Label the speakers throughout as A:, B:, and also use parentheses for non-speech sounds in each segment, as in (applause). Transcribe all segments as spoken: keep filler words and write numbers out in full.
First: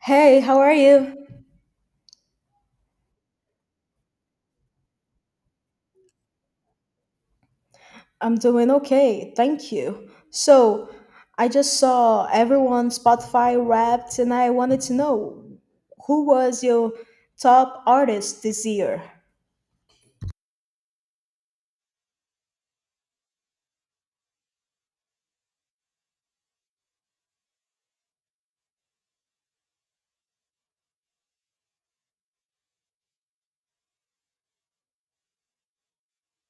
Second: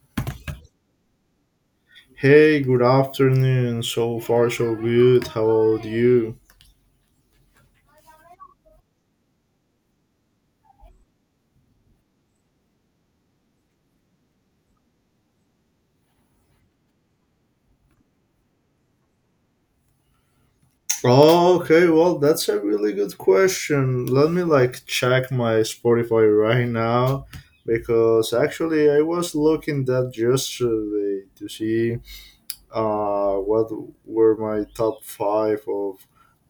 A: Hey, how are you?
B: Hey, good afternoon. So far, so good. How about you?
A: I'm doing okay, thank you. So, I just saw everyone Spotify Wrapped, and I wanted to know who was your top artist this year?
B: Oh, okay. Well, that's a really good question. Let me like check my Spotify right now because actually I was looking that yesterday to see uh what were my top five of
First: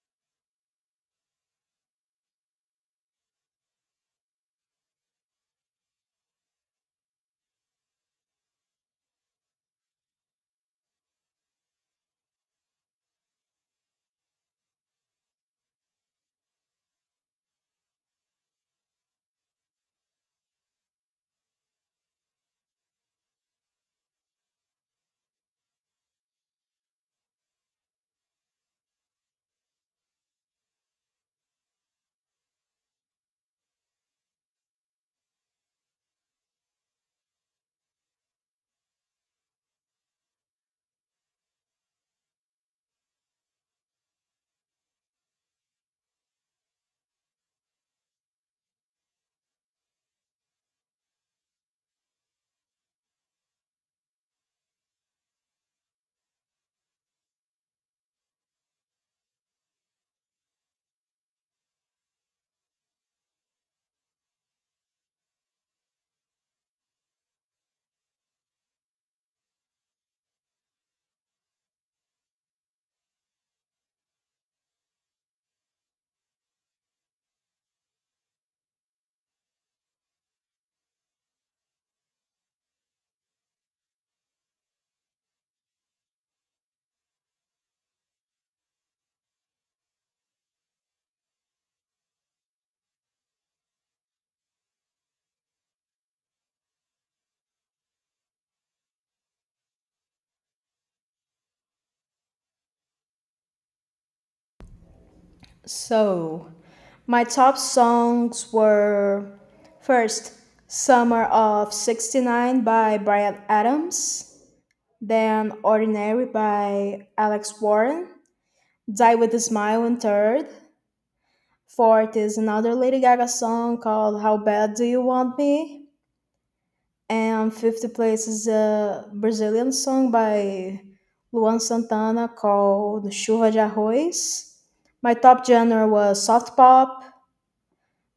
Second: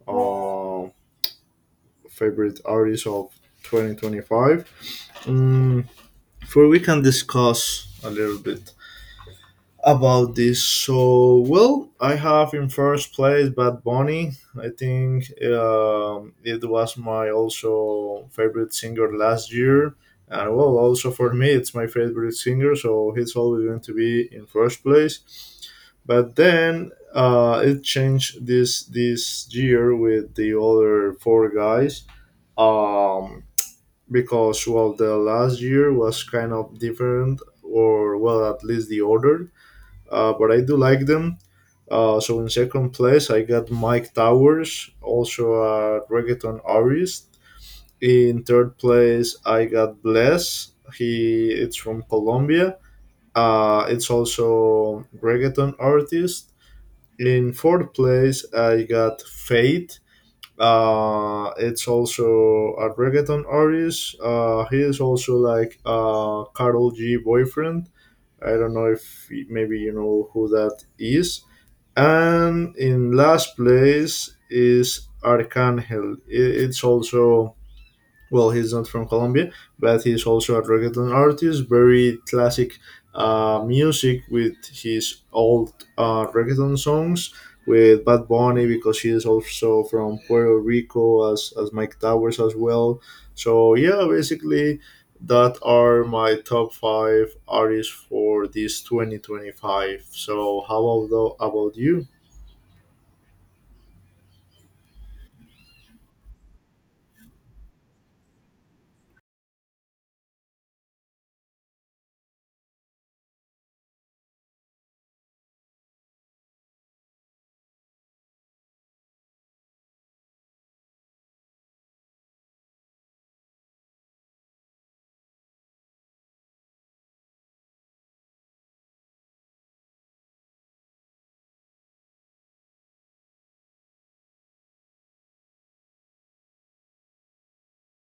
B: uh, favorite artists of twenty twenty-five. Mm, before we can discuss a little bit about this. So, well, I have in first place Bad Bunny. I think um, it was my also favorite singer last year. And well, also for me, it's my favorite singer, so he's always going to be in first place. But then uh, it changed this this year with the other four guys. Um, because well, the last year was kind of different, or well, at least the order, uh, but I do like them. Uh, so in second place, I got Mike Towers, also a reggaeton artist. In third place, I got Bless. He it's from Colombia. Uh, it's also reggaeton artist. In fourth place, I got Fate. Uh, it's also a reggaeton artist. Uh, he is also like uh, Carol G boyfriend. I don't know if maybe you know who that is. And in last place is Arcangel. I- It's also, well, he's not from Colombia, but he's also a reggaeton artist, very classic uh, music with his old uh, reggaeton songs with Bad Bunny because he is also from Puerto Rico as, as Mike Towers as well. So, yeah, basically, that are my top five artists for this twenty twenty-five. So, how about, about you?
A: So, my top songs were first Summer of sixty nine by Brian Adams, then Ordinary by Alex Warren, Die with a Smile in third, fourth is another Lady Gaga song called How Bad Do You Want Me? And fifth place is a Brazilian song by Luan Santana called Chuva de Arroz. My top genre was soft pop.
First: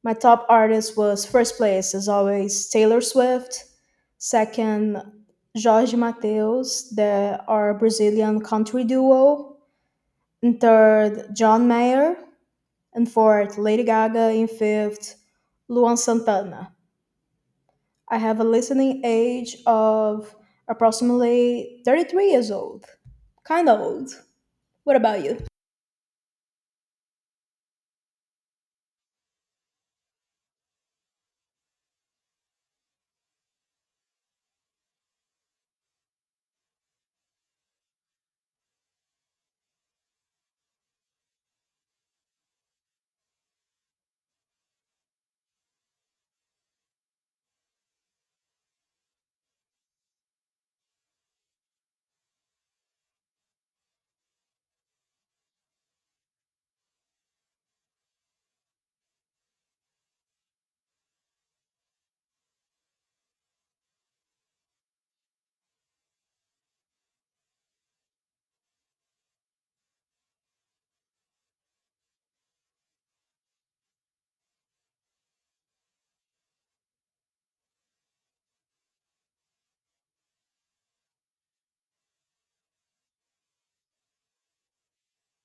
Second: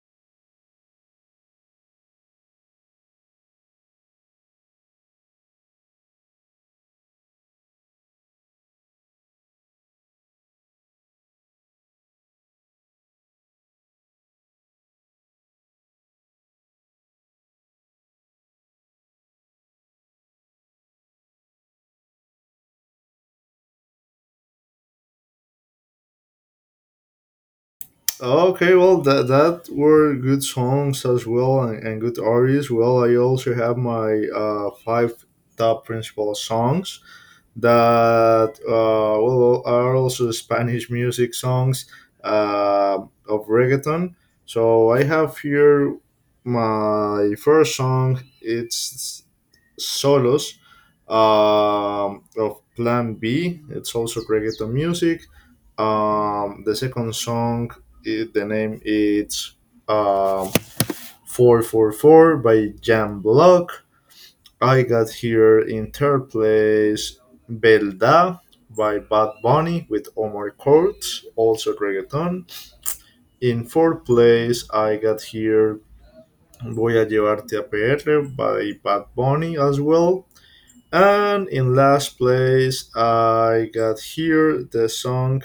A: My top artist was first place, as always, Taylor Swift. Second, Jorge Mateus, the our Brazilian country duo. And third, John Mayer. And fourth, Lady Gaga. In fifth, Luan Santana. I have a listening age of approximately thirty three years old. Kind of old. What about you?
B: Okay, well, that that were good songs as well and, and good artists. Well, I also have my uh, five top principal songs that uh, well are also Spanish music songs, uh, of reggaeton. So I have here my first song. It's solos um, of Plan B. It's also reggaeton music. Um, the second song, i- the name is um, four four four by Jam Block. I got here in third place Belda by Bad Bunny with Omar Courts, also reggaeton. In fourth place, I got here Voy a Llevarte a P R by Bad Bunny as well. And in last place, I got here the song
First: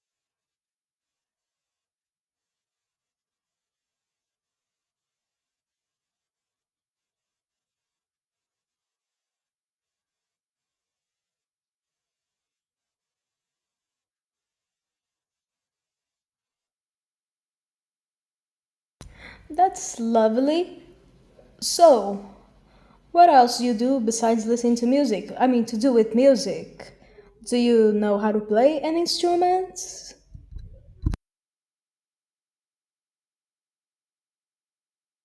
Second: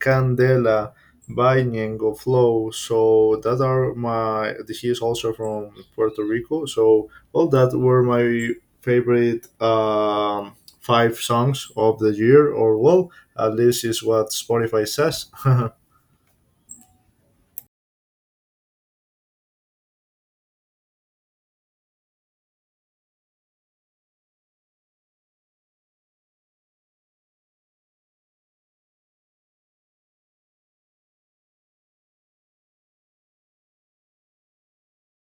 B: Candela by Ñengo Flow. So that are my, he is also from Puerto Rico. So all that were my favorite um, five songs of the year, or well, at least is what Spotify says.
A: That's lovely. So, what else you do besides listening to music? I mean, to do with music. Do you know how to play an instrument?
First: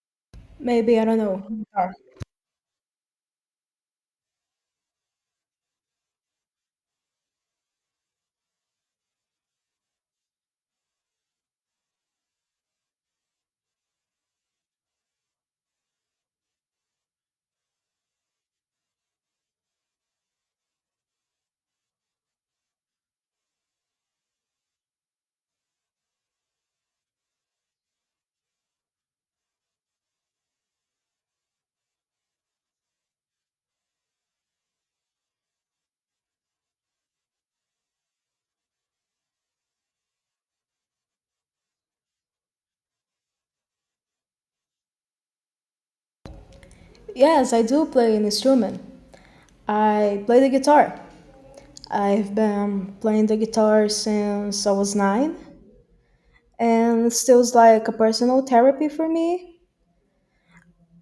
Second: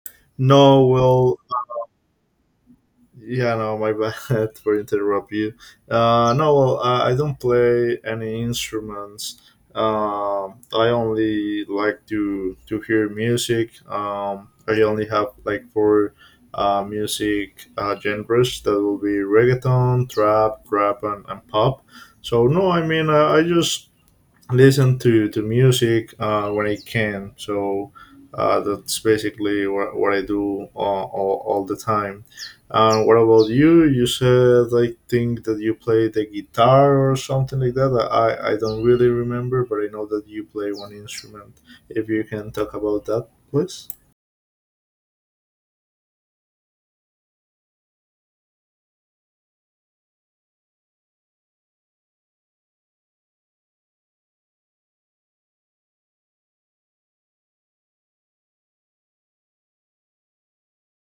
B: (laughs) No,
A: Maybe, I don't
B: well,
A: know. Guitar.
B: yeah, no, my bad (laughs) for interrupt you. Uh, no, well, I I don't play any instruments. Um, I only like to to hear music. Um, I only have like four uh, music uh, genres. That will be reggaeton, trap, rap, and, and pop. So no, I mean, I, I just listen to, to music uh, when I can. So uh, that's basically what, what I do all, all, all the time. Uh, what about you? You said I think that you play the guitar or something like that. I, I don't really remember, but I know that you play one instrument. If you can talk about that, please.
A: Yes, I do play an instrument. I play the guitar. I've been playing the guitar since I was nine, and it's still like a personal therapy for me.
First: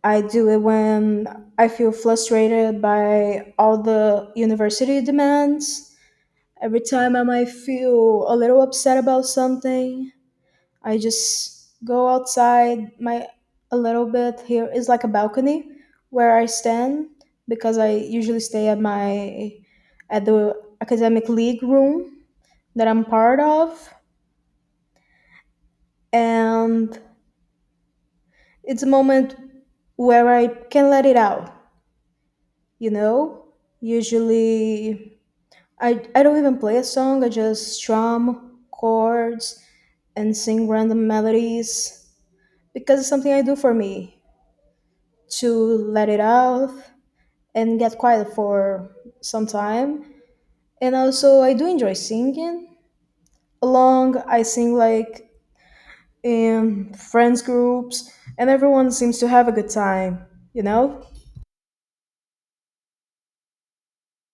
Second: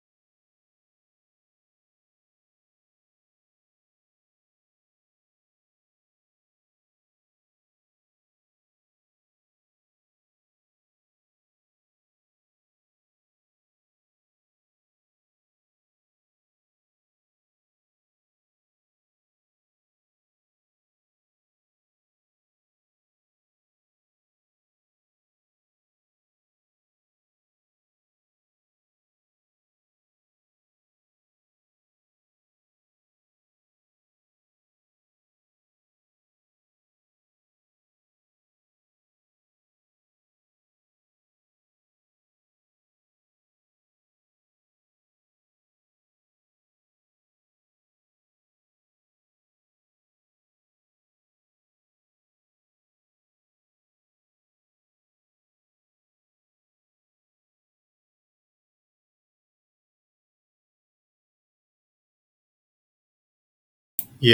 A: I do it when I feel frustrated by all the university demands. Every time I might feel a little upset about something, I just go outside my a little bit. Here is like a balcony where I stand because I usually stay at my at the academic league room that I'm part of. And it's a moment where I can let it out, you know? Usually I I don't even play a song. I just strum chords and sing random melodies because it's something I do for me to let it out and get quiet for some time. And also I do enjoy singing. Along I sing like in friends groups and everyone seems to have a good time, you know?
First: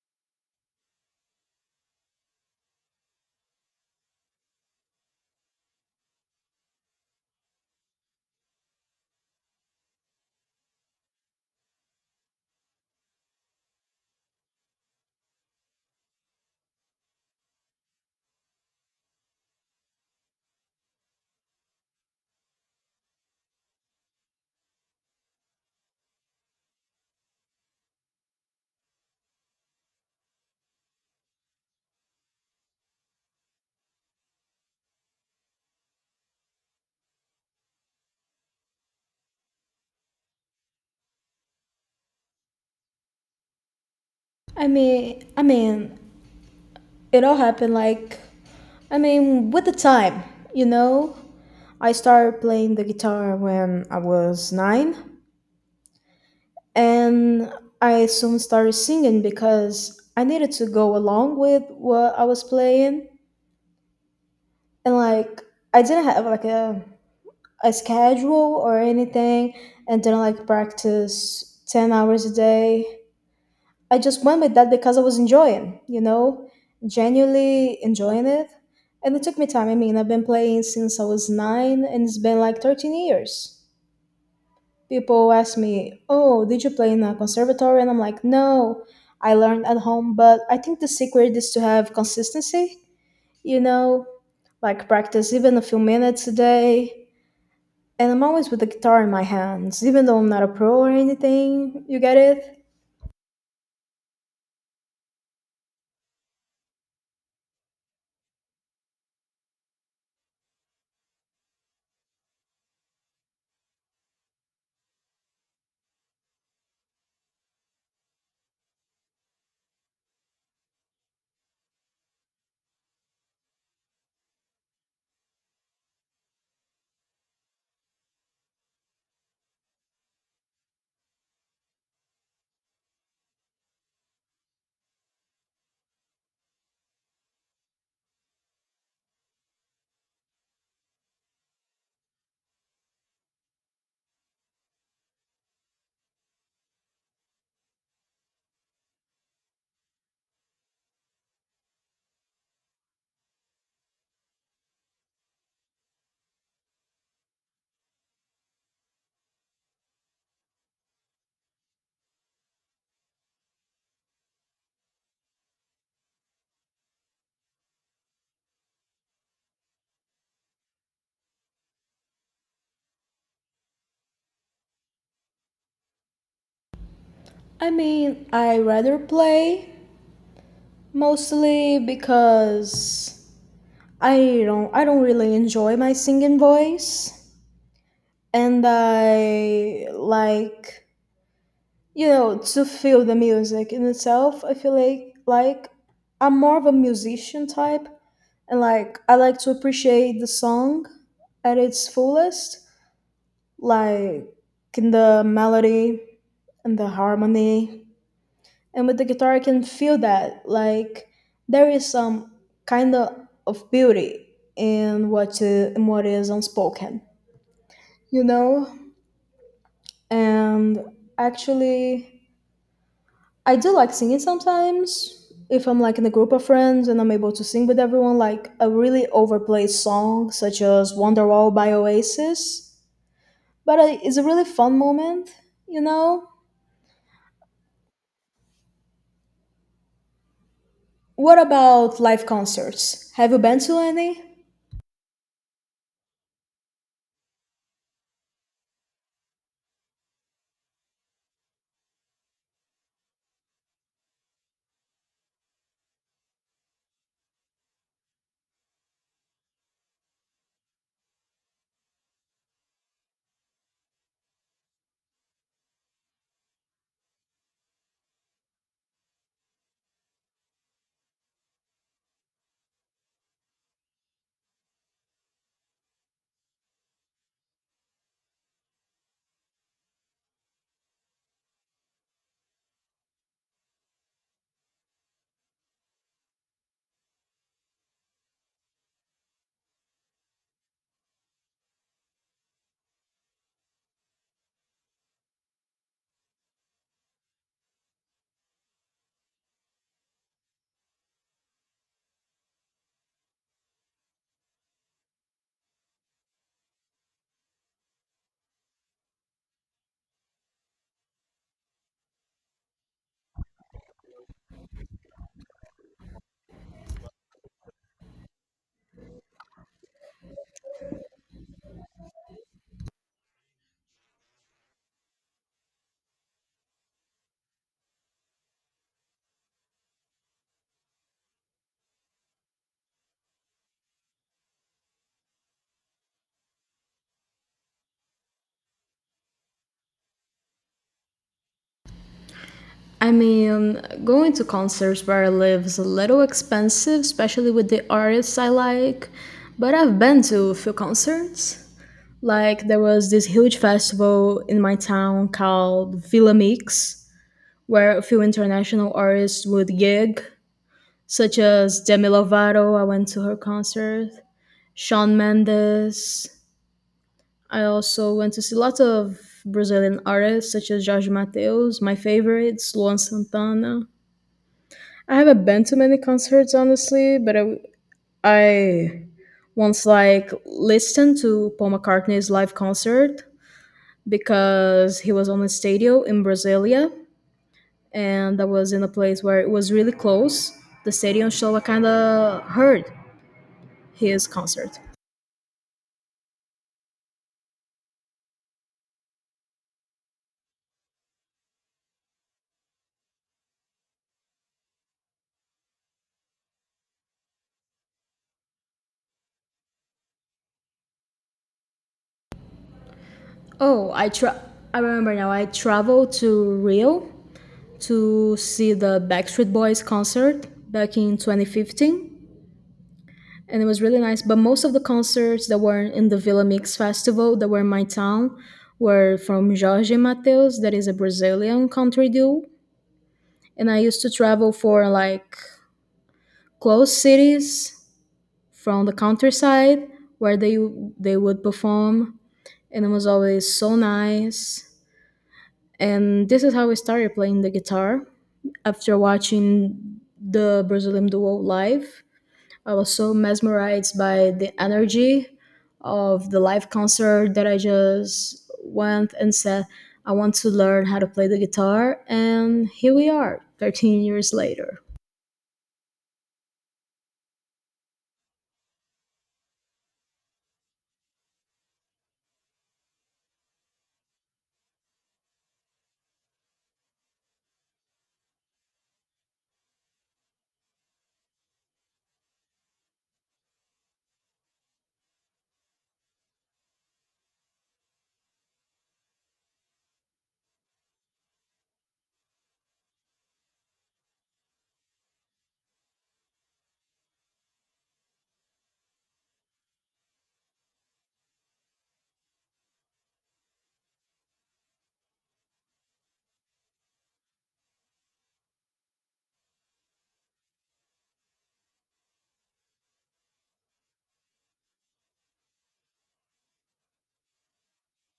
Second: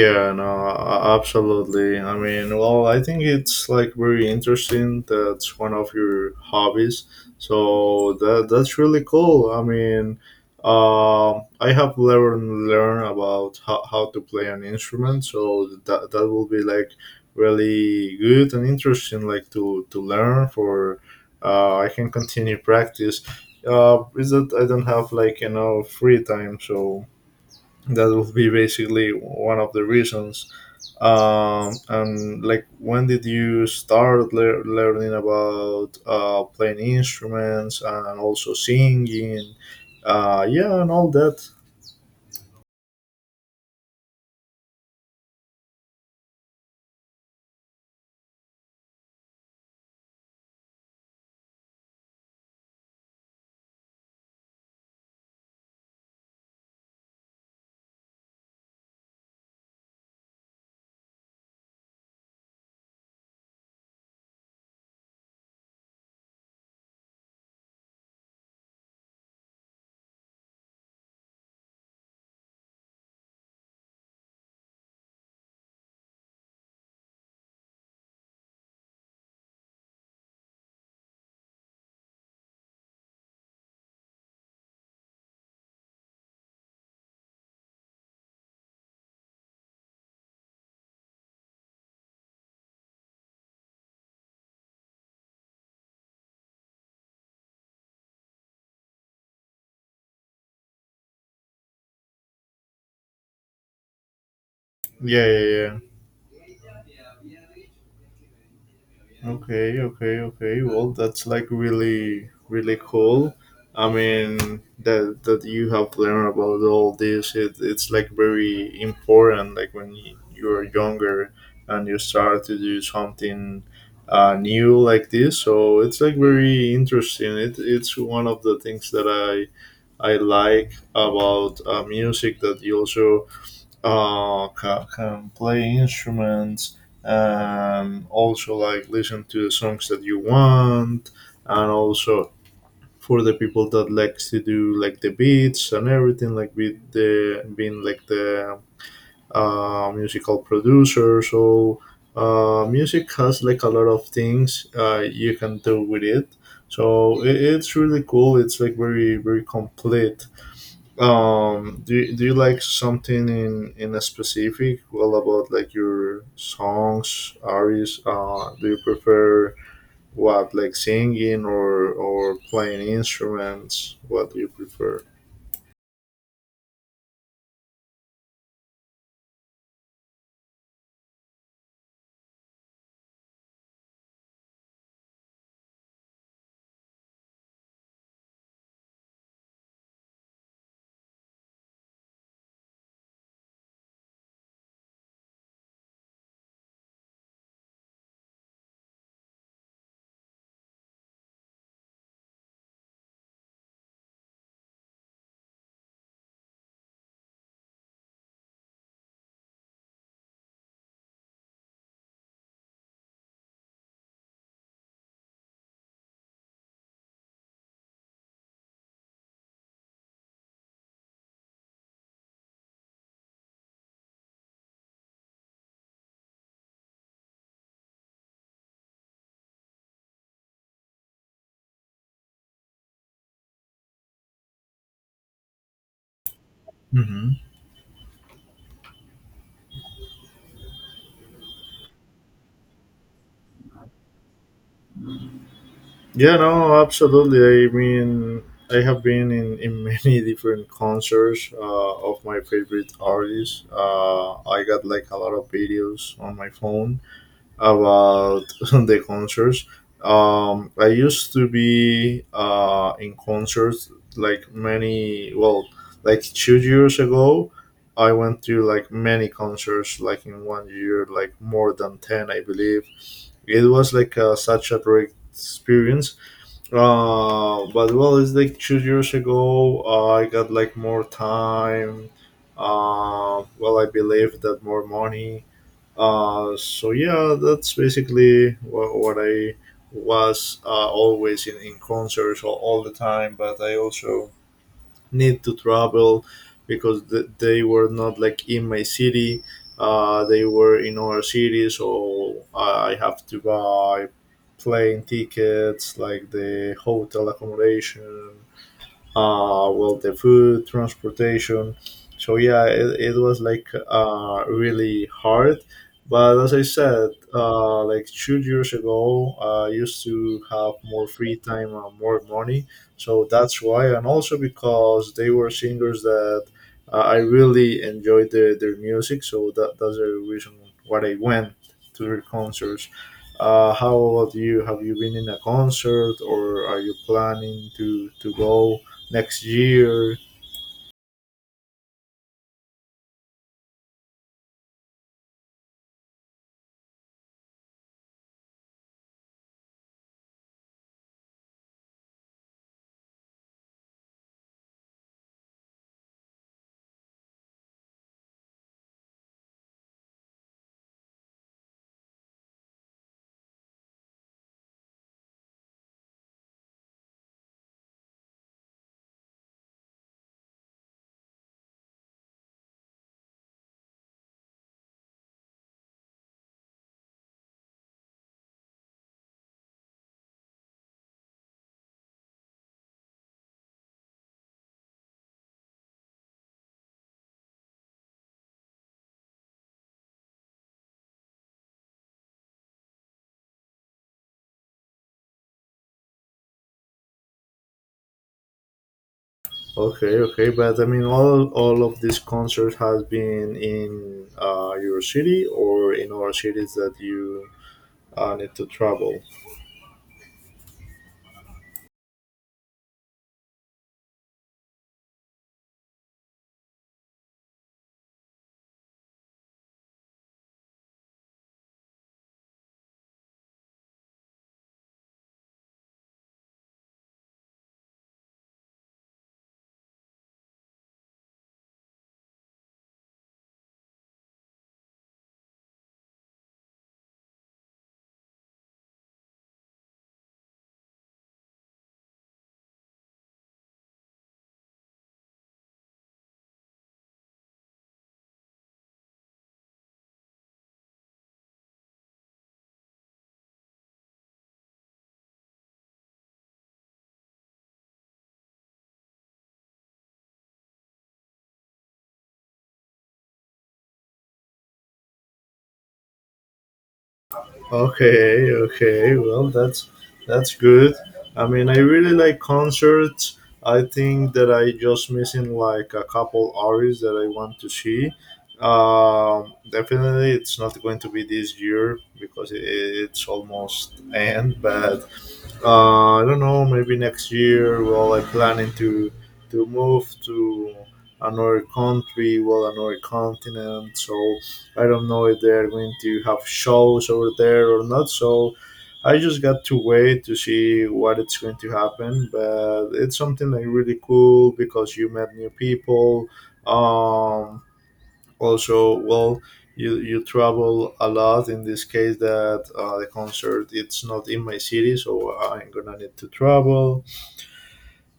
B: Yeah, no, a- absolutely. I mean, well, I think it's like very interesting. That's one of your hobbies, so that that's really cool. I mean, um, I have learned learn about how, how to play an instrument, so that that will be like really good and interesting, like to to learn for. Uh, I can continue practice. Uh, is that I don't have like enough free time, so that would be basically one of the reasons, um, and like when did you start lear learning about uh, playing instruments and also singing, uh, yeah and all that.
A: I mean, I mean, it all happened like, I mean, with the time, you know. I started playing the guitar when I was nine, and I soon started singing because I needed to go along with what I was playing, and like I didn't have like a a schedule or anything, and didn't like practice ten hours a day. I just went with that because I was enjoying, you know, genuinely enjoying it. And it took me time. I mean, I've been playing since I was nine and it's been like thirteen years. People ask me, oh, did you play in a conservatory? And I'm like, no, I learned at home. But I think the secret is to have consistency, you know, like practice even a few minutes a day. And I'm always with the guitar in my hands, even though I'm not a pro or anything. You get it?
B: Yeah, yeah, yeah. Okay, okay, okay. Well, that's like really, really cool. I mean, that that you have learned about all this, it, it's like very important. Like when y- you're younger and you start to do something uh, new like this, so it's like very interesting. It, it's one of the things that I I like about uh, music that you also uh, ca- can play instruments and also like listen to the songs that you want and also for the people that likes to do like the beats and everything like with the being like the uh, musical producer. So uh, music has like a lot of things uh, you can do with it. So it, it's really cool. It's like very very complete. um do, you, do you like something in in a specific, well, about like your songs artists, uh do you prefer what, like singing or or playing instruments? What do you prefer?
A: I mean, I rather play. Mostly because I don't I don't really enjoy my singing voice, and I like you know to feel the music in itself. I feel like like I'm more of a musician type, and like I like to appreciate the song at its fullest, like in the melody and the harmony, and with the guitar I can feel that like there is some kind of, of beauty in what, uh, in what is unspoken, you know. And actually I do like singing sometimes if I'm like in a group of friends and I'm able to sing with everyone like a really overplayed song such as Wonderwall by Oasis. But I, it's a really fun moment you know
B: Hmm.
A: what about live concerts, have you been to any?
B: Yeah, no, absolutely. I mean, I have been in in many (laughs) different concerts uh of my favorite artists. uh I got like a lot of videos on my phone about (laughs) the concerts. Um, I used to be uh, in concerts like many, well, like two years ago. I went to like many concerts, like in one year, like more than ten, I believe. It was like uh, such a great experience. Uh, but well, it's like two years ago. Uh, I got like more time. Uh, well, I believe that more money. uh, so yeah, that's basically what, what I was uh, always in, in concerts all, all the time. But I also need to travel because th- they were not like in my city. Uh, they were in other cities, so I have to buy plane tickets, like the hotel accommodation, uh, well, the food, transportation. So yeah, it, it was like uh, really hard. But as I said, uh, like two years ago, I used to have more free time and more money. So that's why, and also because they were singers that uh, I really enjoyed their, their music. So that, that's the reason why I went to their concerts. Uh, how about you? Have you been in a concert, or are you planning to to go next year?
A: I mean, going to concerts where I live is a little expensive, especially with the artists I like, but I've been to a few concerts. Like, there was this huge festival in my town called Villa Mix, where a few international artists would gig, such as Demi Lovato. I went to her concert. Shawn Mendes. I also went to see lots of Brazilian artists, such as Jorge Mateus, my favorites, Luan Santana. I haven't been to many concerts honestly, but I, I once like listened to Paul McCartney's live concert because he was on a stadium in Brasilia, and I was in a place where it was really close. The stadium, so I kind of heard his concert.
B: Okay, okay, but I mean, all all of these concerts has been in uh, your city or in other cities that you uh, need to travel.
A: Oh, I tra- I remember now. I traveled to Rio to see the Backstreet Boys concert back in twenty fifteen, and it was really nice. But most of the concerts that were in the Villa Mix Festival that were in my town were from Jorge Mateus, that is a Brazilian country duo. And I used to travel for like close cities from the countryside where they they would perform, and it was always so nice. And this is how I started playing the guitar after watching the Brazilian duo live. I was so mesmerized by the energy of the live concert that I just went and said, I want to learn how to play the guitar. And here we are, thirteen years later.
B: Okay, okay, well that's that's good. I mean, I really like concerts. I think that I just missing like a couple artists that I want to see. Um, definitely, it's not going to be this year because it, it's almost end. But uh, I don't know, maybe next year. Well, I'm planning to to move to another country, well, another continent. So I don't know if they're going to have shows over there or not. So I just got to wait to see what it's going to happen. But it's something like really cool because you met new people. Um, also well you you travel a lot in this case that uh, the concert it's not in my city, so I'm gonna need to travel.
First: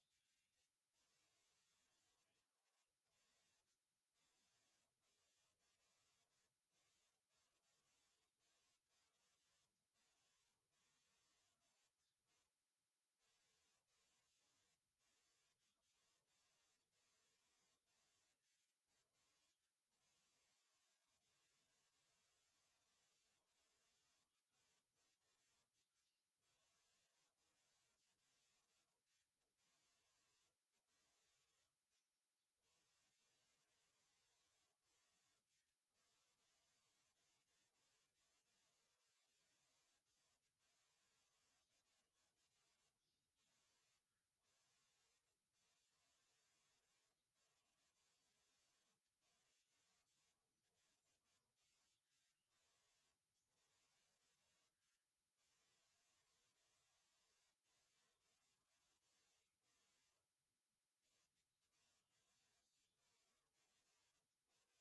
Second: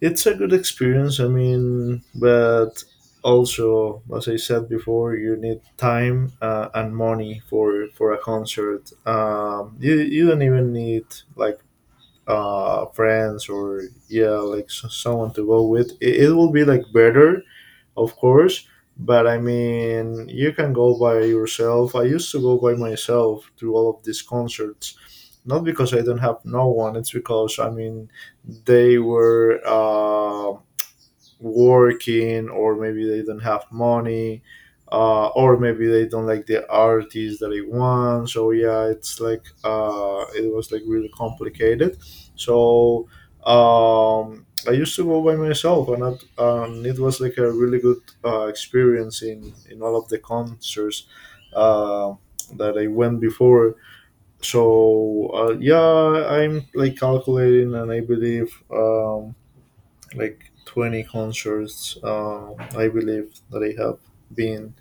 B: It's a good experience, I mean, but also as I said before, you need time uh, and money for for a concert. um you you don't even need like uh friends or, yeah, like s someone to go with, it, it will be like better, of course. But I mean, you can go by yourself. I used to go by myself to all of these concerts, not because I don't have no one. It's because I mean, they were, Um, working or maybe they don't have money, uh, or maybe they don't like the artist that they want. So yeah, it's like uh, it was like really complicated. So um, I used to go by myself and that, um, it was like a really good uh, experience in, in all of the concerts uh, that I went before. So uh, yeah, I'm like calculating and I believe um, like twenty concerts uh, I believe that I have been.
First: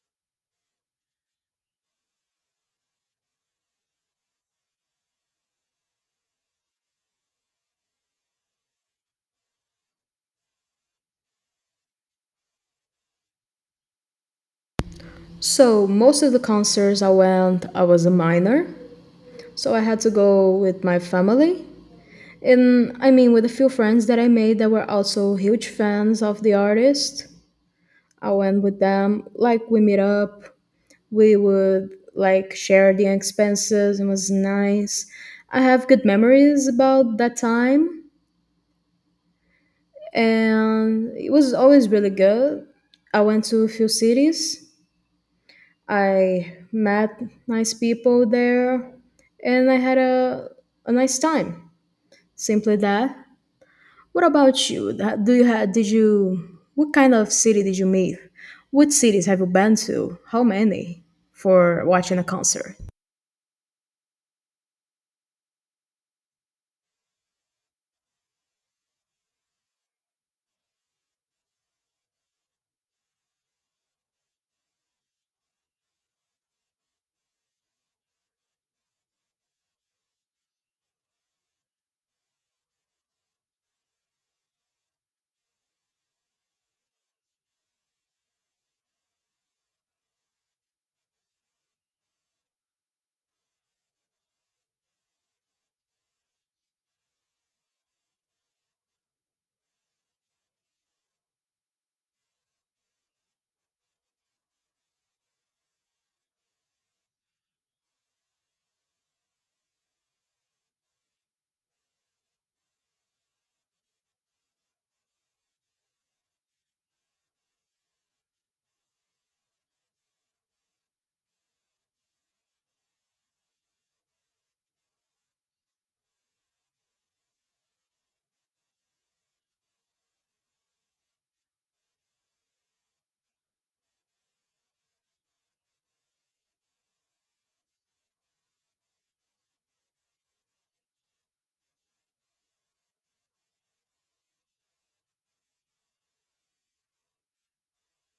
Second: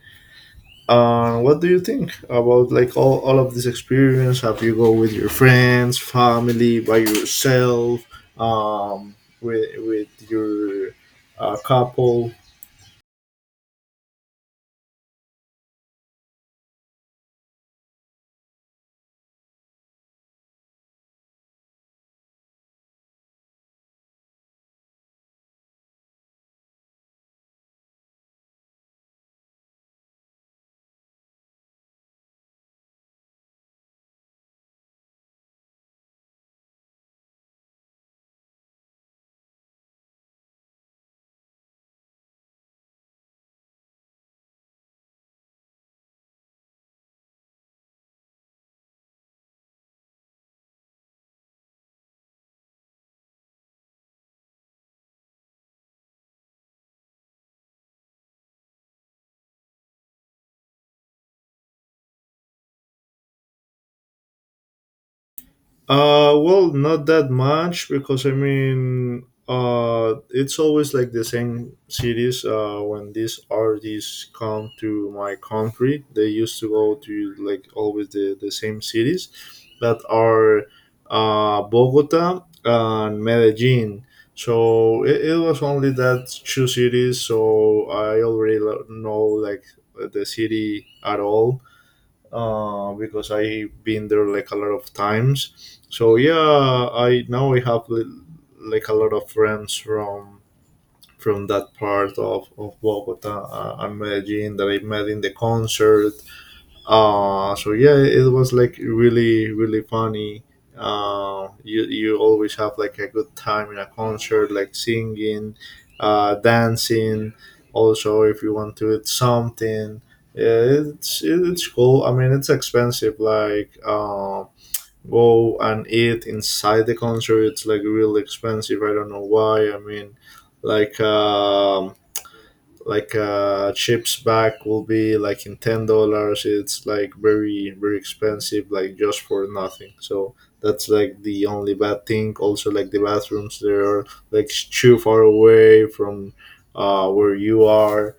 B: And what do you think about like all, all of this experience? Have you go with your friends, family, by yourself, um, with, with your uh, couple?
A: So, most of the concerts I went, I was a minor. So, I had to go with my family. And I mean, with a few friends that I made that were also huge fans of the artist. I went with them, like, we meet up, we would like share the expenses. It was nice. I have good memories about that time, and it was always really good. I went to a few cities. I met nice people there, and I had a a nice time. Simply that. What about you? That- Do you have? Did you? What kind of city did you meet? What cities have you been to? How many for watching a concert?
B: Uh, well, not that much because I mean, uh, it's always like the same cities. Uh, when these artists come to my country, they used to go to like always the, the same cities that are uh, Bogota and Medellin. So it, it was only that two cities. So I already lo- know like the city at all uh, because I've been there like a lot of times. So yeah, I now I have li- like a lot of friends from from that part of, of Bogota. Uh, I met Jean that I met in the concert. Uh so yeah, it was like really really funny. uh, you you always have like a good time in a concert, like singing, uh dancing, also if you want to eat something. Yeah, it's it's cool. I mean, it's expensive, like uh go and eat inside the concert. It's like really expensive. I don't know why. I mean, like um like uh chips back will be like in ten dollars. It's like very very expensive, like just for nothing. So that's like the only bad thing. Also, like the bathrooms, they are like too far away from uh where you are.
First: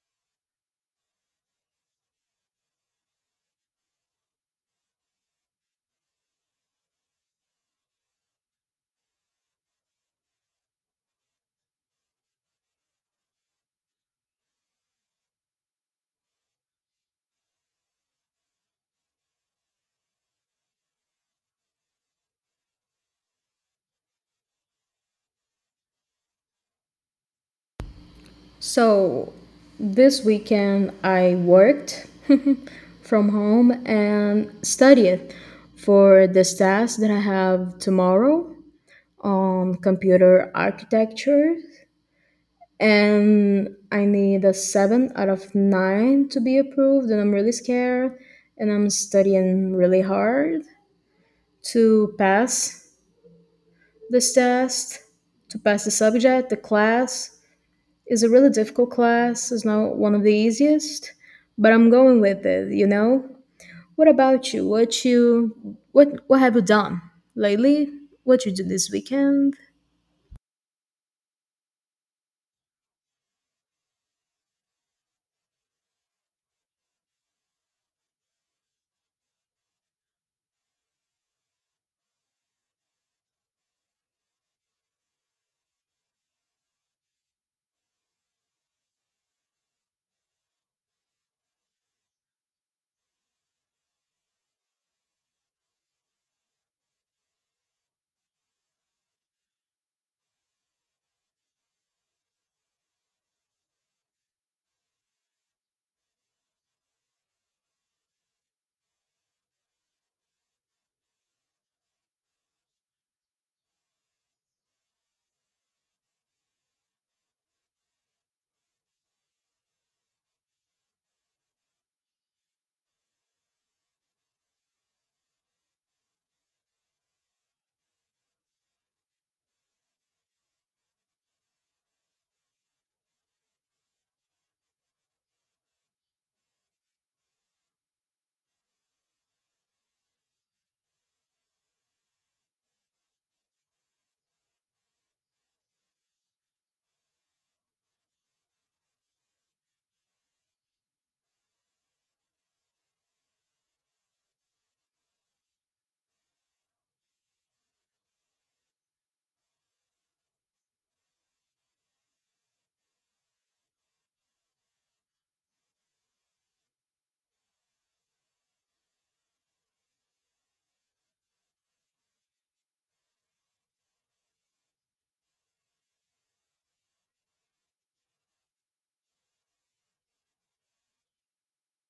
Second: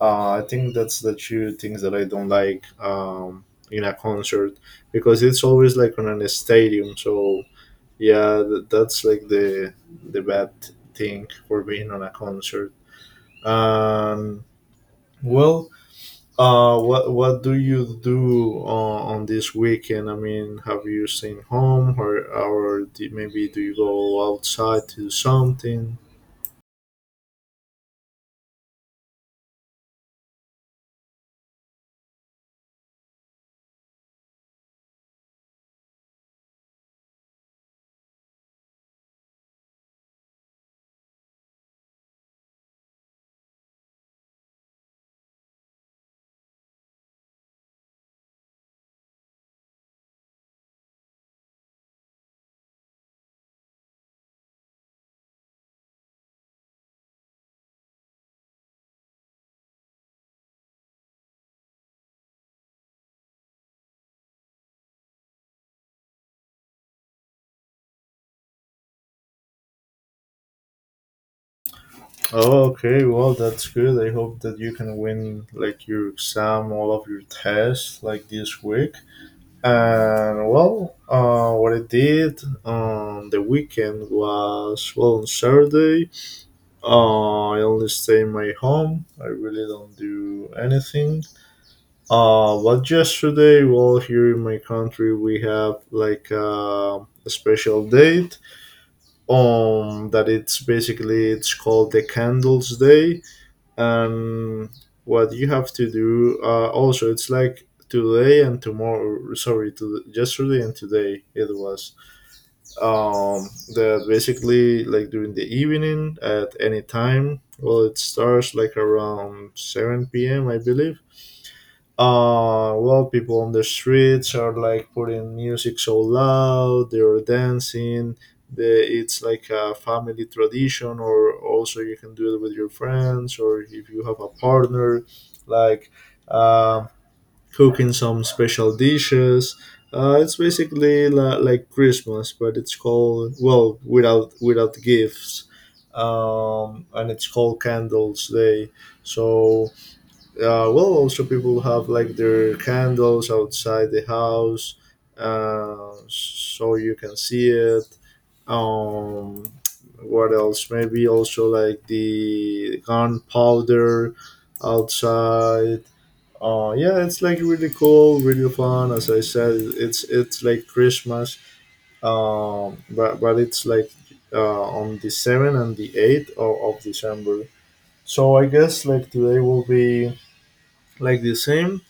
B: uh I think that's the two things that I don't like, um in a concert, because it's always like on a stadium. So yeah, th- that's like the the bad thing for being on a concert. um well, uh, what what do you do on, on this weekend? I mean, have you stayed home, or or do, maybe do you go outside to do something?
A: So this weekend I worked (laughs) from home and studied for this task that I have tomorrow on computer architecture, and I need a seven out of nine to be approved, and I'm really scared, and I'm studying really hard to pass this test, to pass the subject, the class. It's a really difficult class. It's not one of the easiest, but I'm going with it, you know? What about you? What you what what have you done lately? What you did this weekend?
B: Oh, okay. Well, that's good. I hope that you can win like your exam, all of your tests, like this week. And well, uh, what I did on the weekend was, well, on Saturday. Uh, I only stay in my home. I really don't do anything. Uh, well, yesterday, well, here in my country, we have like uh, a special date, um that it's basically it's called the Candles Day, and what you have to do, uh, also it's like today and tomorrow. Sorry, to yesterday and today it was um that basically like during the evening, at any time. Well, it starts like around seven p m. I believe. Uh, well, people on the streets are like putting music so loud, they're dancing. The, it's like a family tradition, or also you can do it with your friends, or if you have a partner, like uh, cooking some special dishes. Uh, it's basically la- like Christmas, but it's called, well, without without gifts, um, and it's called Candles Day. So uh, well, also people have like their candles outside the house, uh, so you can see it. Um, what else? Maybe also like the gunpowder outside. Uh, yeah, it's like really cool, really fun. As I said, it's it's like Christmas. Um, but but it's like uh, on the seventh and the eighth of, of December. So I guess like today will be like the same,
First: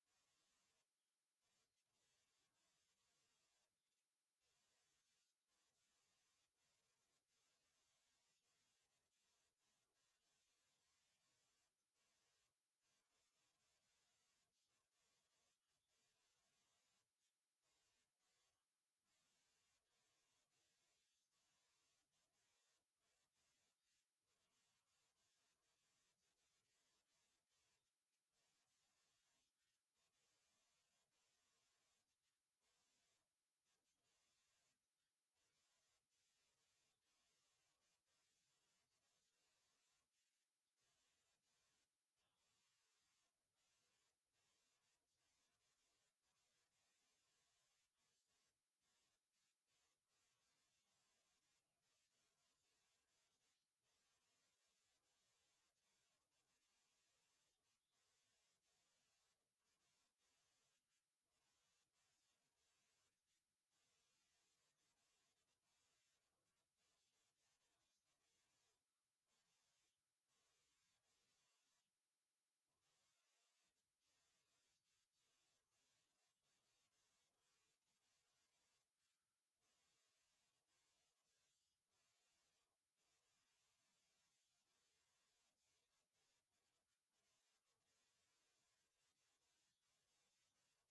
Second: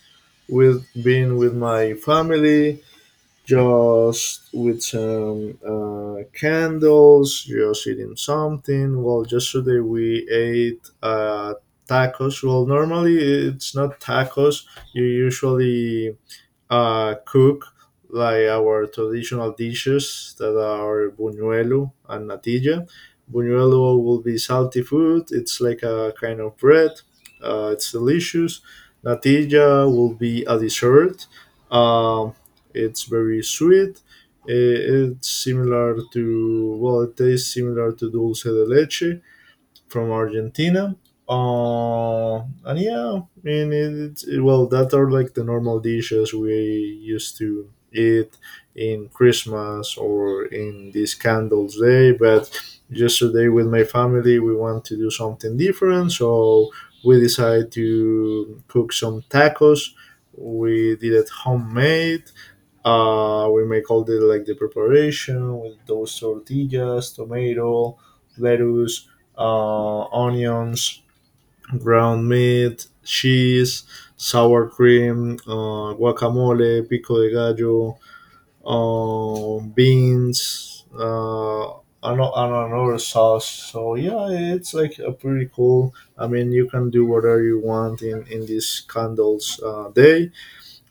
B: with being with my family, just with some uh, candles, just eating something. Well, yesterday we ate uh, tacos. Well, normally it's not tacos. You usually uh, cook like our traditional dishes that are buñuelo and natilla. Buñuelo will be salty food. It's like a kind of bread. Uh, it's delicious. Natilla will be a dessert. Um, it's very sweet. I- It's similar to, well, it tastes similar to dulce de leche from Argentina. Uh, and yeah, I mean, it's, well, that are like the normal dishes we used to eat in Christmas or in this candles day. But yesterday with my family, we want to do something different. So we decided to cook some tacos. We did it homemade. Uh, we make all the like the preparation with those tortillas, tomato, lettuce, uh, onions, ground meat, cheese, sour cream, uh, guacamole, pico de gallo, uh, beans, uh, and, a- and another sauce. So yeah, it's like a pretty cool. I mean, you can do whatever you want in in this candles uh, day.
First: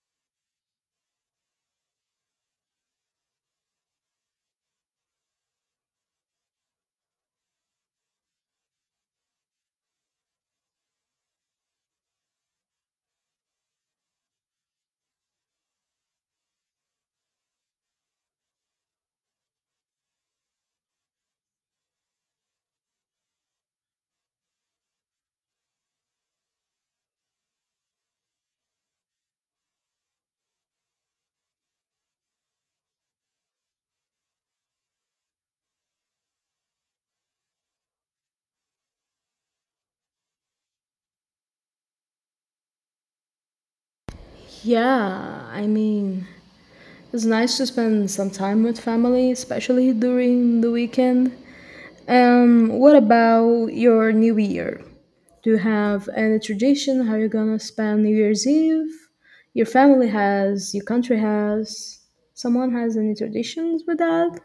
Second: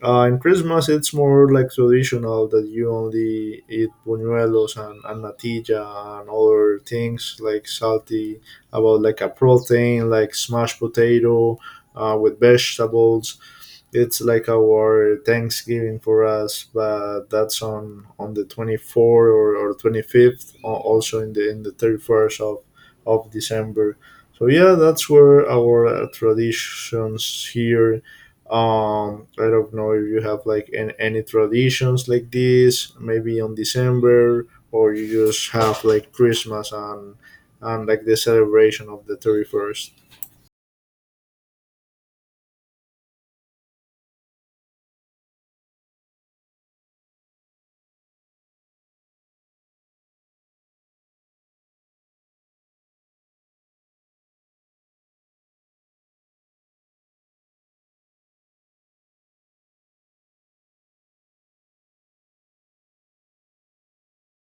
B: Uh, in Christmas, it's more like traditional that you only eat buñuelos and, and natilla and other things like salty about like a protein, like smashed potato uh, with vegetables. It's like our Thanksgiving for us, but that's on on the twenty fourth or, or twenty fifth, also in the in the thirty first of of December. So yeah, that's where our uh, traditions here. Um, I don't know if you have like an, any traditions like this, maybe on December, or you just have like Christmas and and like the celebration of the thirty first.
A: Yeah, I mean, it's nice to spend some time with family, especially during the weekend. Um, what about your New Year? Do you have any tradition how you're gonna spend New Year's Eve? Your family has, your country has. Someone has any traditions with that?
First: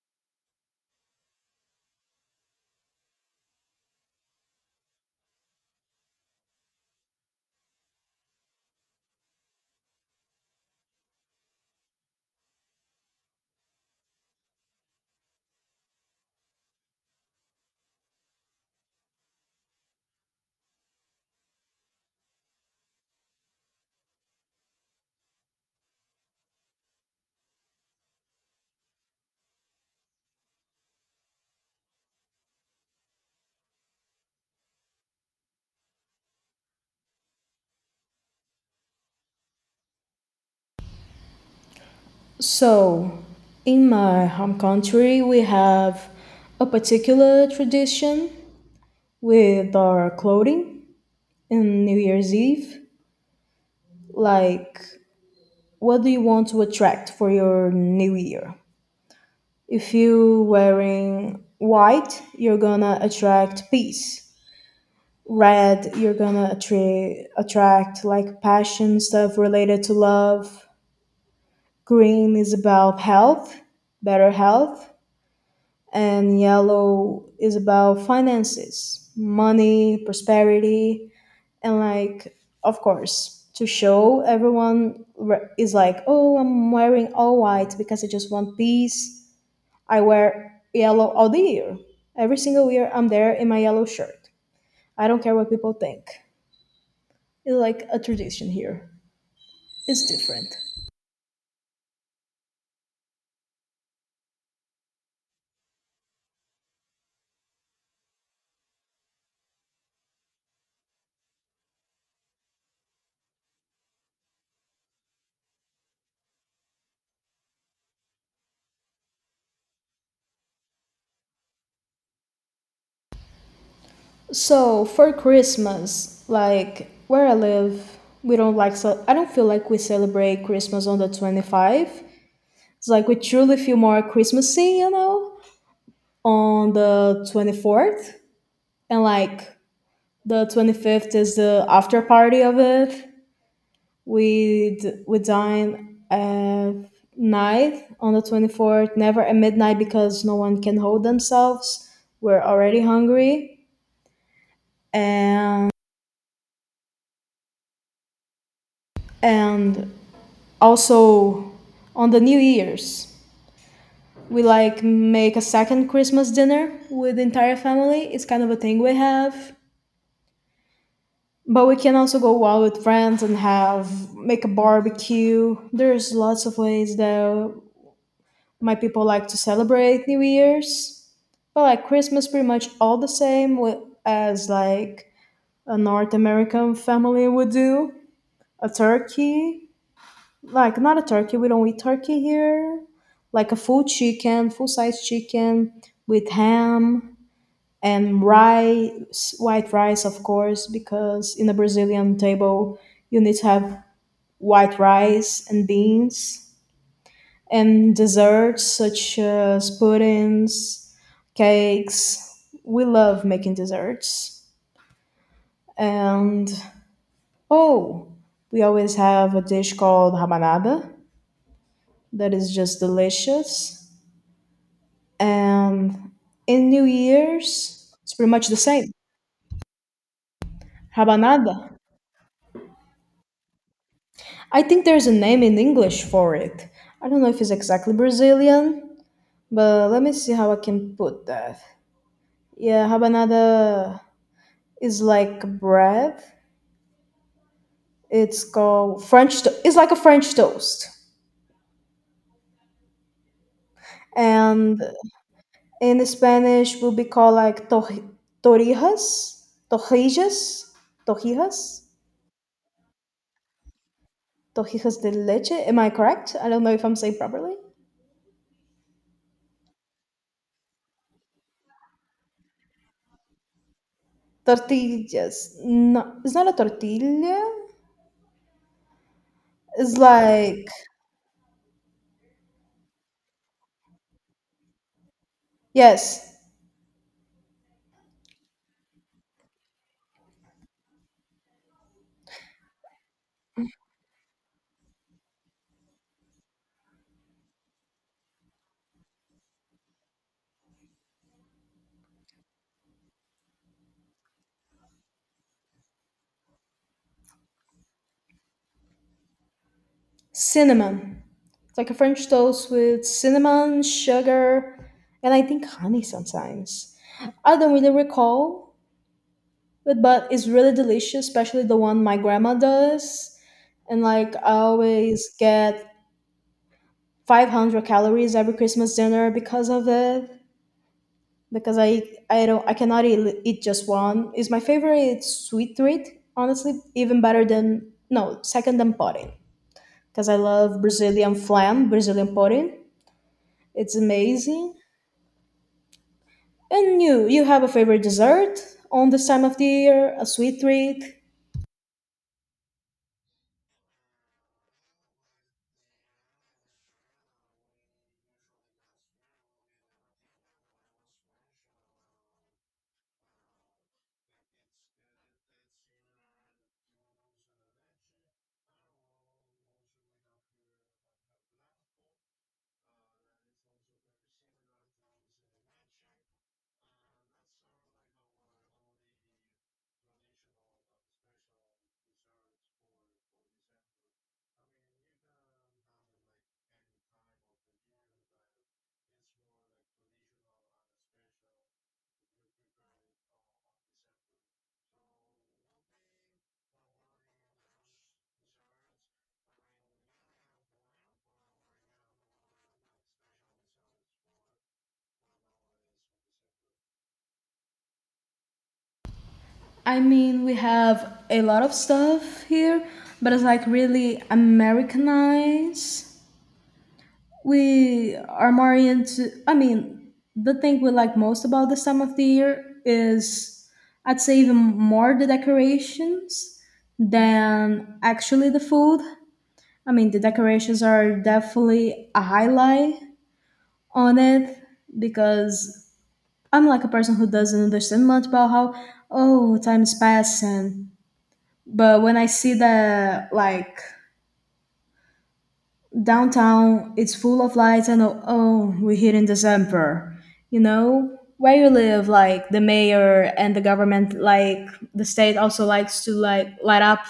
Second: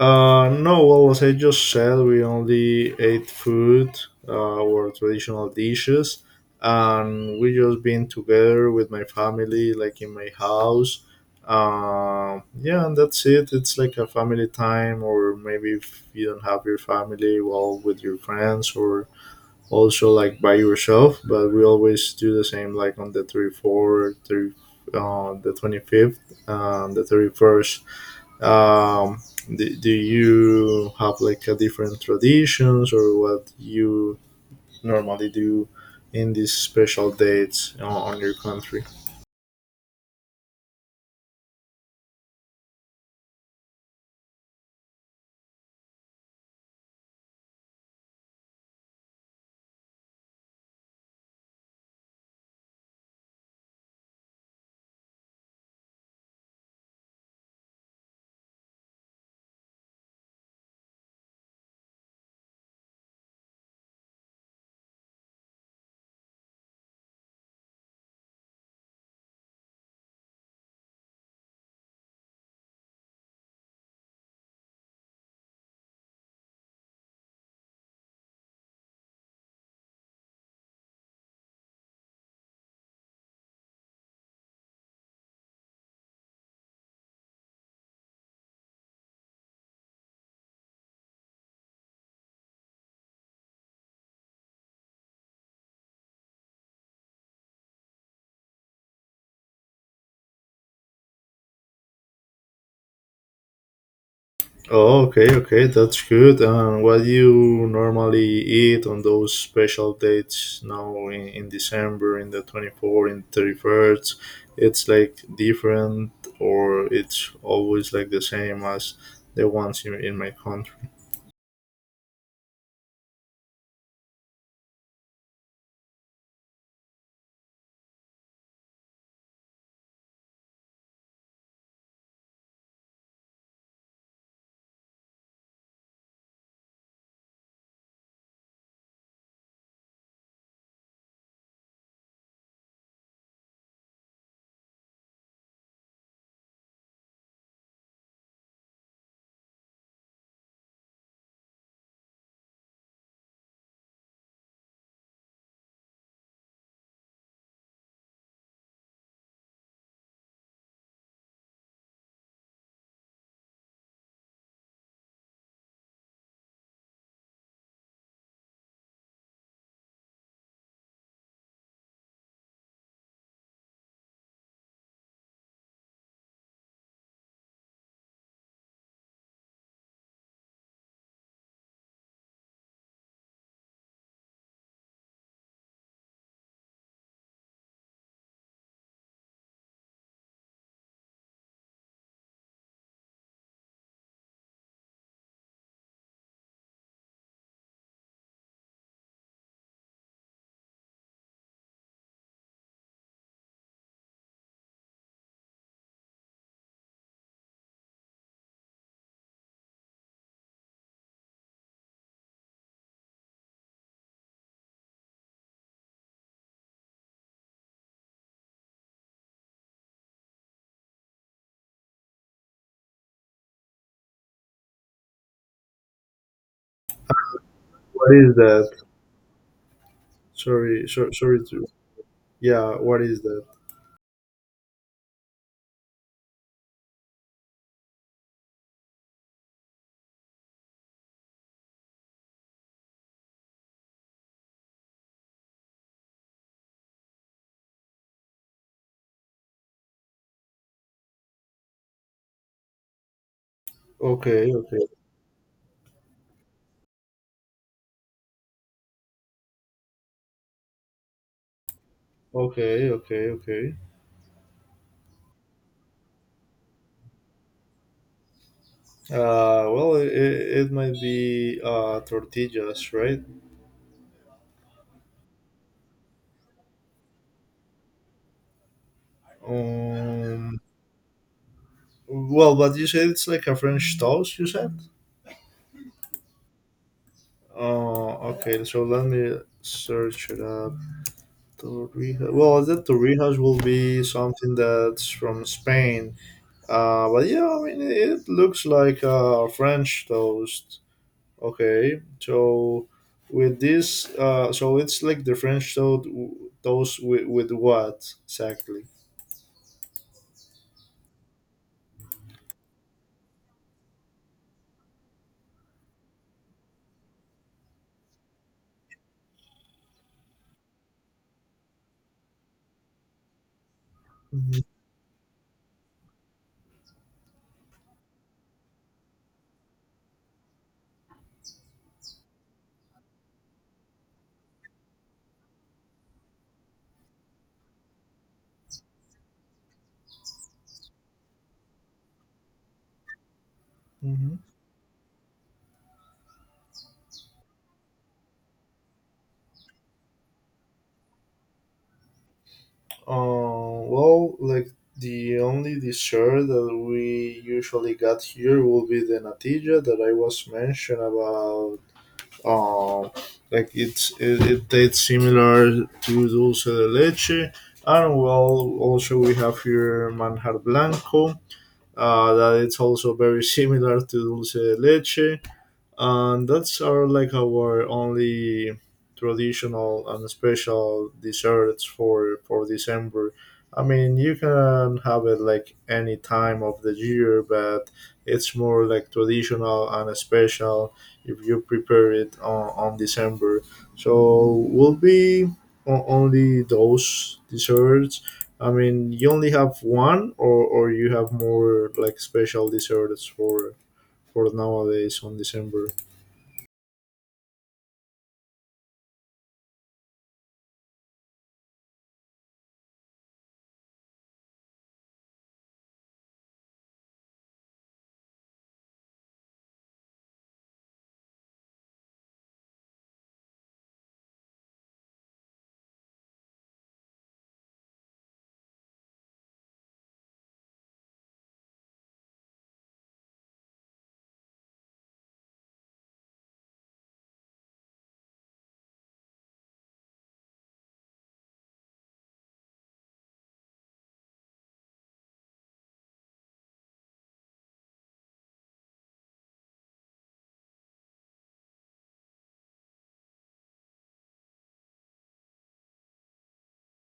B: Uh, no, well, as I just said, we only ate food, uh, our traditional dishes, and we just been together with my family, like in my house. Uh, yeah, and that's it. It's like a family time, or maybe if you don't have your family, well, with your friends, or also like by yourself. But we always do the same, like on the thirty-fourth, thirty, uh, the twenty-fifth, and the thirty-first. um do, do you have like a different traditions, or what you normally do in these special dates on, on your country?
A: So, in my home country, we have a particular tradition with our clothing in New Year's Eve. Like, what do you want to attract for your New Year? If you wearing white, you're gonna attract peace. Red, you're gonna attra- attract like passion, stuff related to love. Green is about health, better health. And yellow is about finances, money, prosperity. And like, of course, to show everyone re- is like, oh, I'm wearing all white because I just want peace. I wear yellow all the year. Every single year, I'm there in my yellow shirt. I don't care what people think. It's like a tradition here. It's different.
B: Oh, okay, okay, that's good. And what do you normally eat on those special dates now in, in December, in the twenty-fourth, in thirty-first? It's like different, or it's always like the same as the ones in, in my country?
A: So for Christmas, like where I live, we don't like, ce- I don't feel like we celebrate Christmas on the twenty five. It's like we truly feel more Christmassy, you know, on the twenty fourth, and like the twenty fifth is the after party of it. we d- we dine at night on the twenty fourth, never at midnight, because no one can hold themselves. We're already hungry. And and also on the New Year's, we like make a second Christmas dinner with the entire family. It's kind of a thing we have, but we can also go out with friends and have make a barbecue. There's lots of ways that my people like to celebrate New Year's, but like Christmas, pretty much all the same wi- as like a North American family would do. A turkey, like not a turkey, we don't eat turkey here. Like a full chicken, full size chicken with ham and rice, white rice, of course, because in the Brazilian table you need to have white rice and beans and desserts such as puddings, cakes. We love making desserts. And oh, we always have a dish called rabanada that is just delicious. And in New Year's,
B: What
A: it's pretty
B: is
A: much the
B: that?
A: same.
B: Sorry, so, sorry to.
A: Rabanada.
B: Yeah, what is that?
A: I think there's a name in English for it. I don't know if it's exactly Brazilian, but let me see how I can put that. Yeah, rabanada is like bread. It's called French. To- it's like a French toast,
B: Okay,
A: and
B: okay,
A: in Spanish will be called like tor- torijas, torrijas, torrijas,
B: okay, okay, okay.
A: torrijas de leche. Am I correct? I don't know if I'm saying properly.
B: Uh, well, it, it might be uh tortillas, right?
A: Tortillas. No, it's not a tortilla. It's
B: Um,
A: like,
B: well, but you said it's like a French toast. You said.
A: yes,
B: Oh, okay. So let me search it up. Torrijas. Well, the torrijas will be something that's from Spain. Uh, but yeah, I mean, it looks like a French toast. Okay, so with this, uh, so it's like the French toad w- toast with, with what exactly?
A: cinnamon. It's like a French toast with cinnamon, sugar, and I think honey sometimes. I don't really recall, but but it's really delicious, especially the one my grandma does. And like I
B: Mhm.
A: always get five hundred calories every Christmas dinner because of it. Because I I don't, I cannot eat, eat just one. It's my favorite sweet treat, honestly, even better than, no, second, than pudding. Because I love Brazilian flam, Brazilian pudding. It's
B: Mhm.
A: amazing. And you you have a favorite dessert on this time of the year, a sweet treat?
B: Uh, well, like the only dessert that we usually got here will be the natilla that I was mentioned about. Um, like it's it, it tastes similar to dulce de leche, and well, also we have here manjar blanco. uh, that it's also very similar to dulce de leche, and that's our like our only traditional and special desserts for for December. I mean, you can have it like any time of the year, but it's more like traditional and special if you prepare it on, on December. So will be o- only those desserts. I mean, you only have one, or or you have more like special desserts for for nowadays on December?
A: I mean, we have a lot of stuff here, but it's like really Americanized. We are more into, I mean, the thing we like most about this time of the year is, I'd say, even more the decorations than actually the food. I mean, the decorations are definitely a highlight on it because I'm like a person who doesn't understand much about how, oh, time's passing. But when I see that like downtown it's full of lights and oh, oh we're here in December, you know? Where you live, like the mayor and the government, like the state also likes to like light up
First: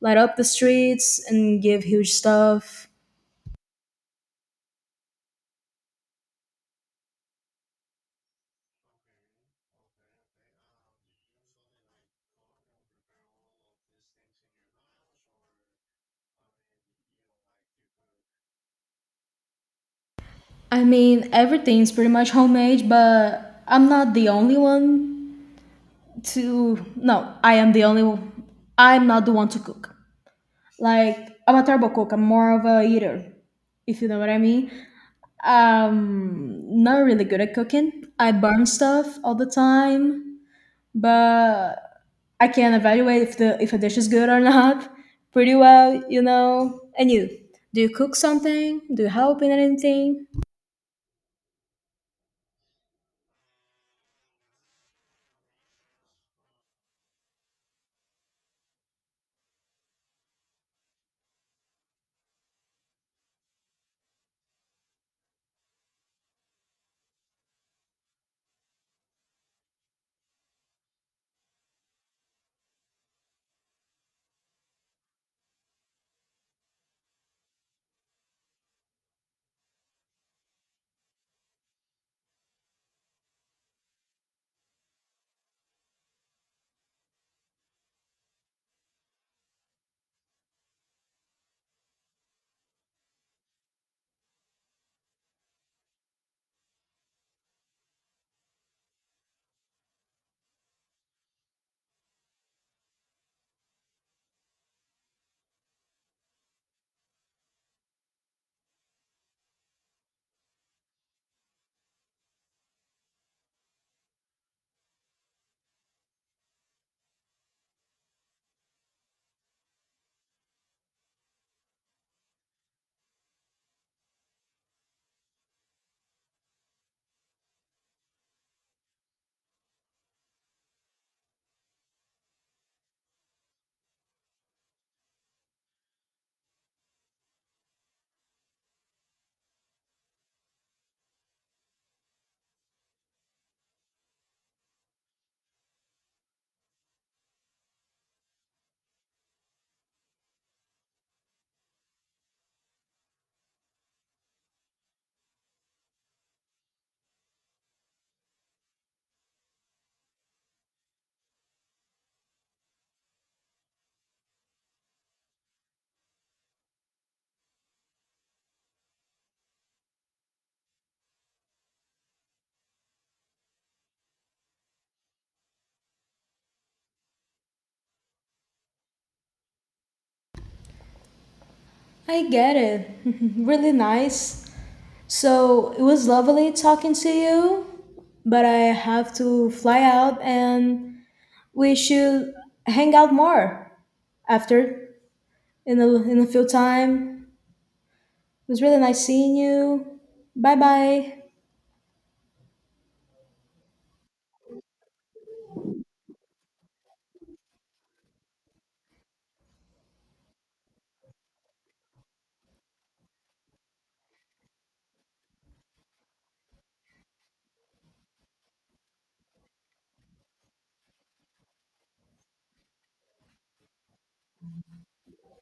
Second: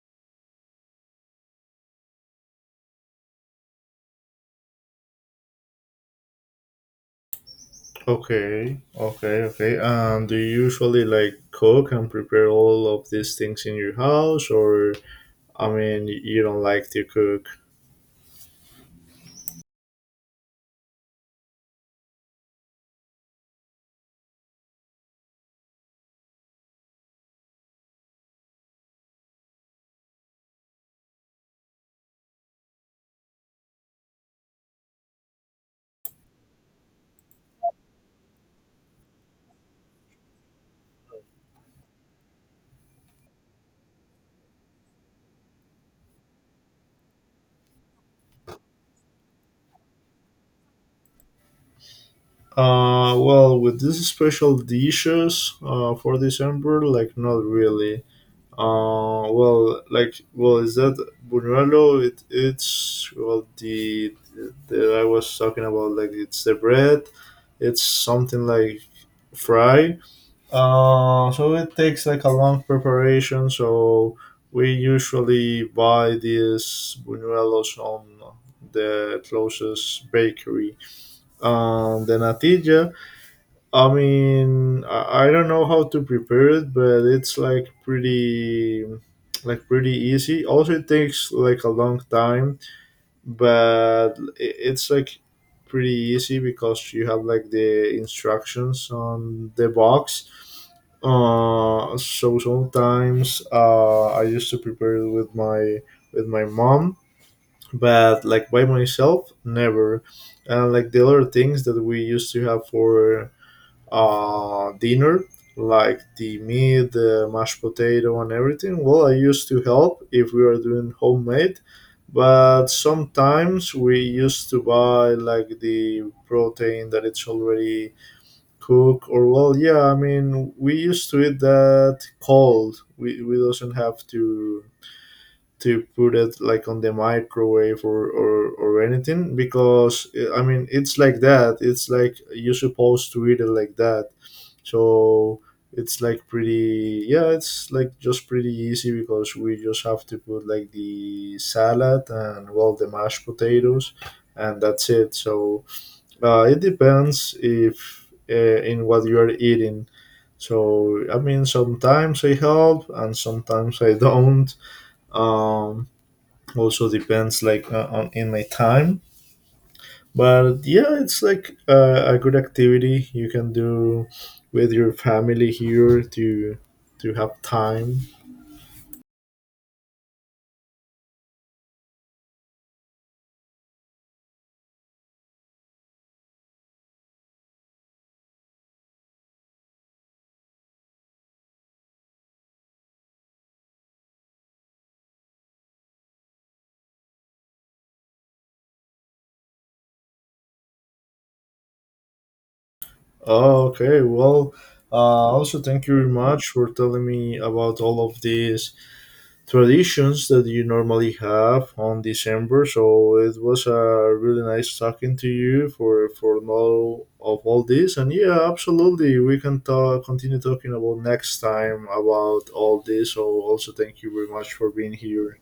A: light up the streets and give huge stuff.
B: Okay, okay, okay. And do you usually like cook and prepare all of these things in your house, or I mean, you don't like to cook?
A: I mean everything's pretty much homemade, but I'm not the only one to, no, I am the only, I'm not the one to cook. Like I'm a turbo cook. I'm more of a eater, if you know what I mean. Um, not really good at cooking. I burn stuff all the time, but I can evaluate if the if a dish is good or (laughs) not pretty well, you know. And you, do you cook something? Do you help in anything?
B: Uh, well, with these special dishes, uh, for December, like not really. Uh, well, like, well, is that buñuelo? It, it's, well, the that I was talking about. Like, it's the bread. It's something like fry. Uh, so it takes like a long preparation. So we usually buy these buñuelos on the closest bakery. Um, the natilla, I mean, I, I don't know how to prepare it, but it's like pretty, like pretty easy. Also, it takes like a long time, but i- it's like pretty easy because you have like the instructions on the box. uh so sometimes uh I used to prepare it with my with my mom, but like by myself never. And like the other things that we used to have for uh, dinner, like the meat, the mashed potato, and everything. Well, I used to help if we were doing homemade, but sometimes we used to buy like the protein that it's already cooked. Or well, yeah, I mean we used to eat that cold. We we doesn't have to to put it like on the microwave, or, or, or anything, because eh, I mean it's like that. It's like you're supposed to eat it like that. So it's like pretty, yeah, it's like just pretty easy because we just have to put like the salad and well the mashed potatoes and that's it. So uh, it depends if uh, in what you're eating. So I mean, sometimes I help and sometimes I (laughs) don't. um Also depends like uh, on in my time, but yeah, it's like uh, a good activity you can do with your family here to to have time.
A: I get it. (laughs) Really nice. So it was lovely talking to you, but I have to fly out and we should hang out more after in a in a few time. It was really nice seeing you. Bye bye.
B: Oh, okay, well, uh, also thank you very much for telling me about all of these traditions that you normally have on December. So it was uh, really nice talking to you for for all of all this, and yeah, absolutely we can talk continue talking about next time about all this. So also thank you very much for being here.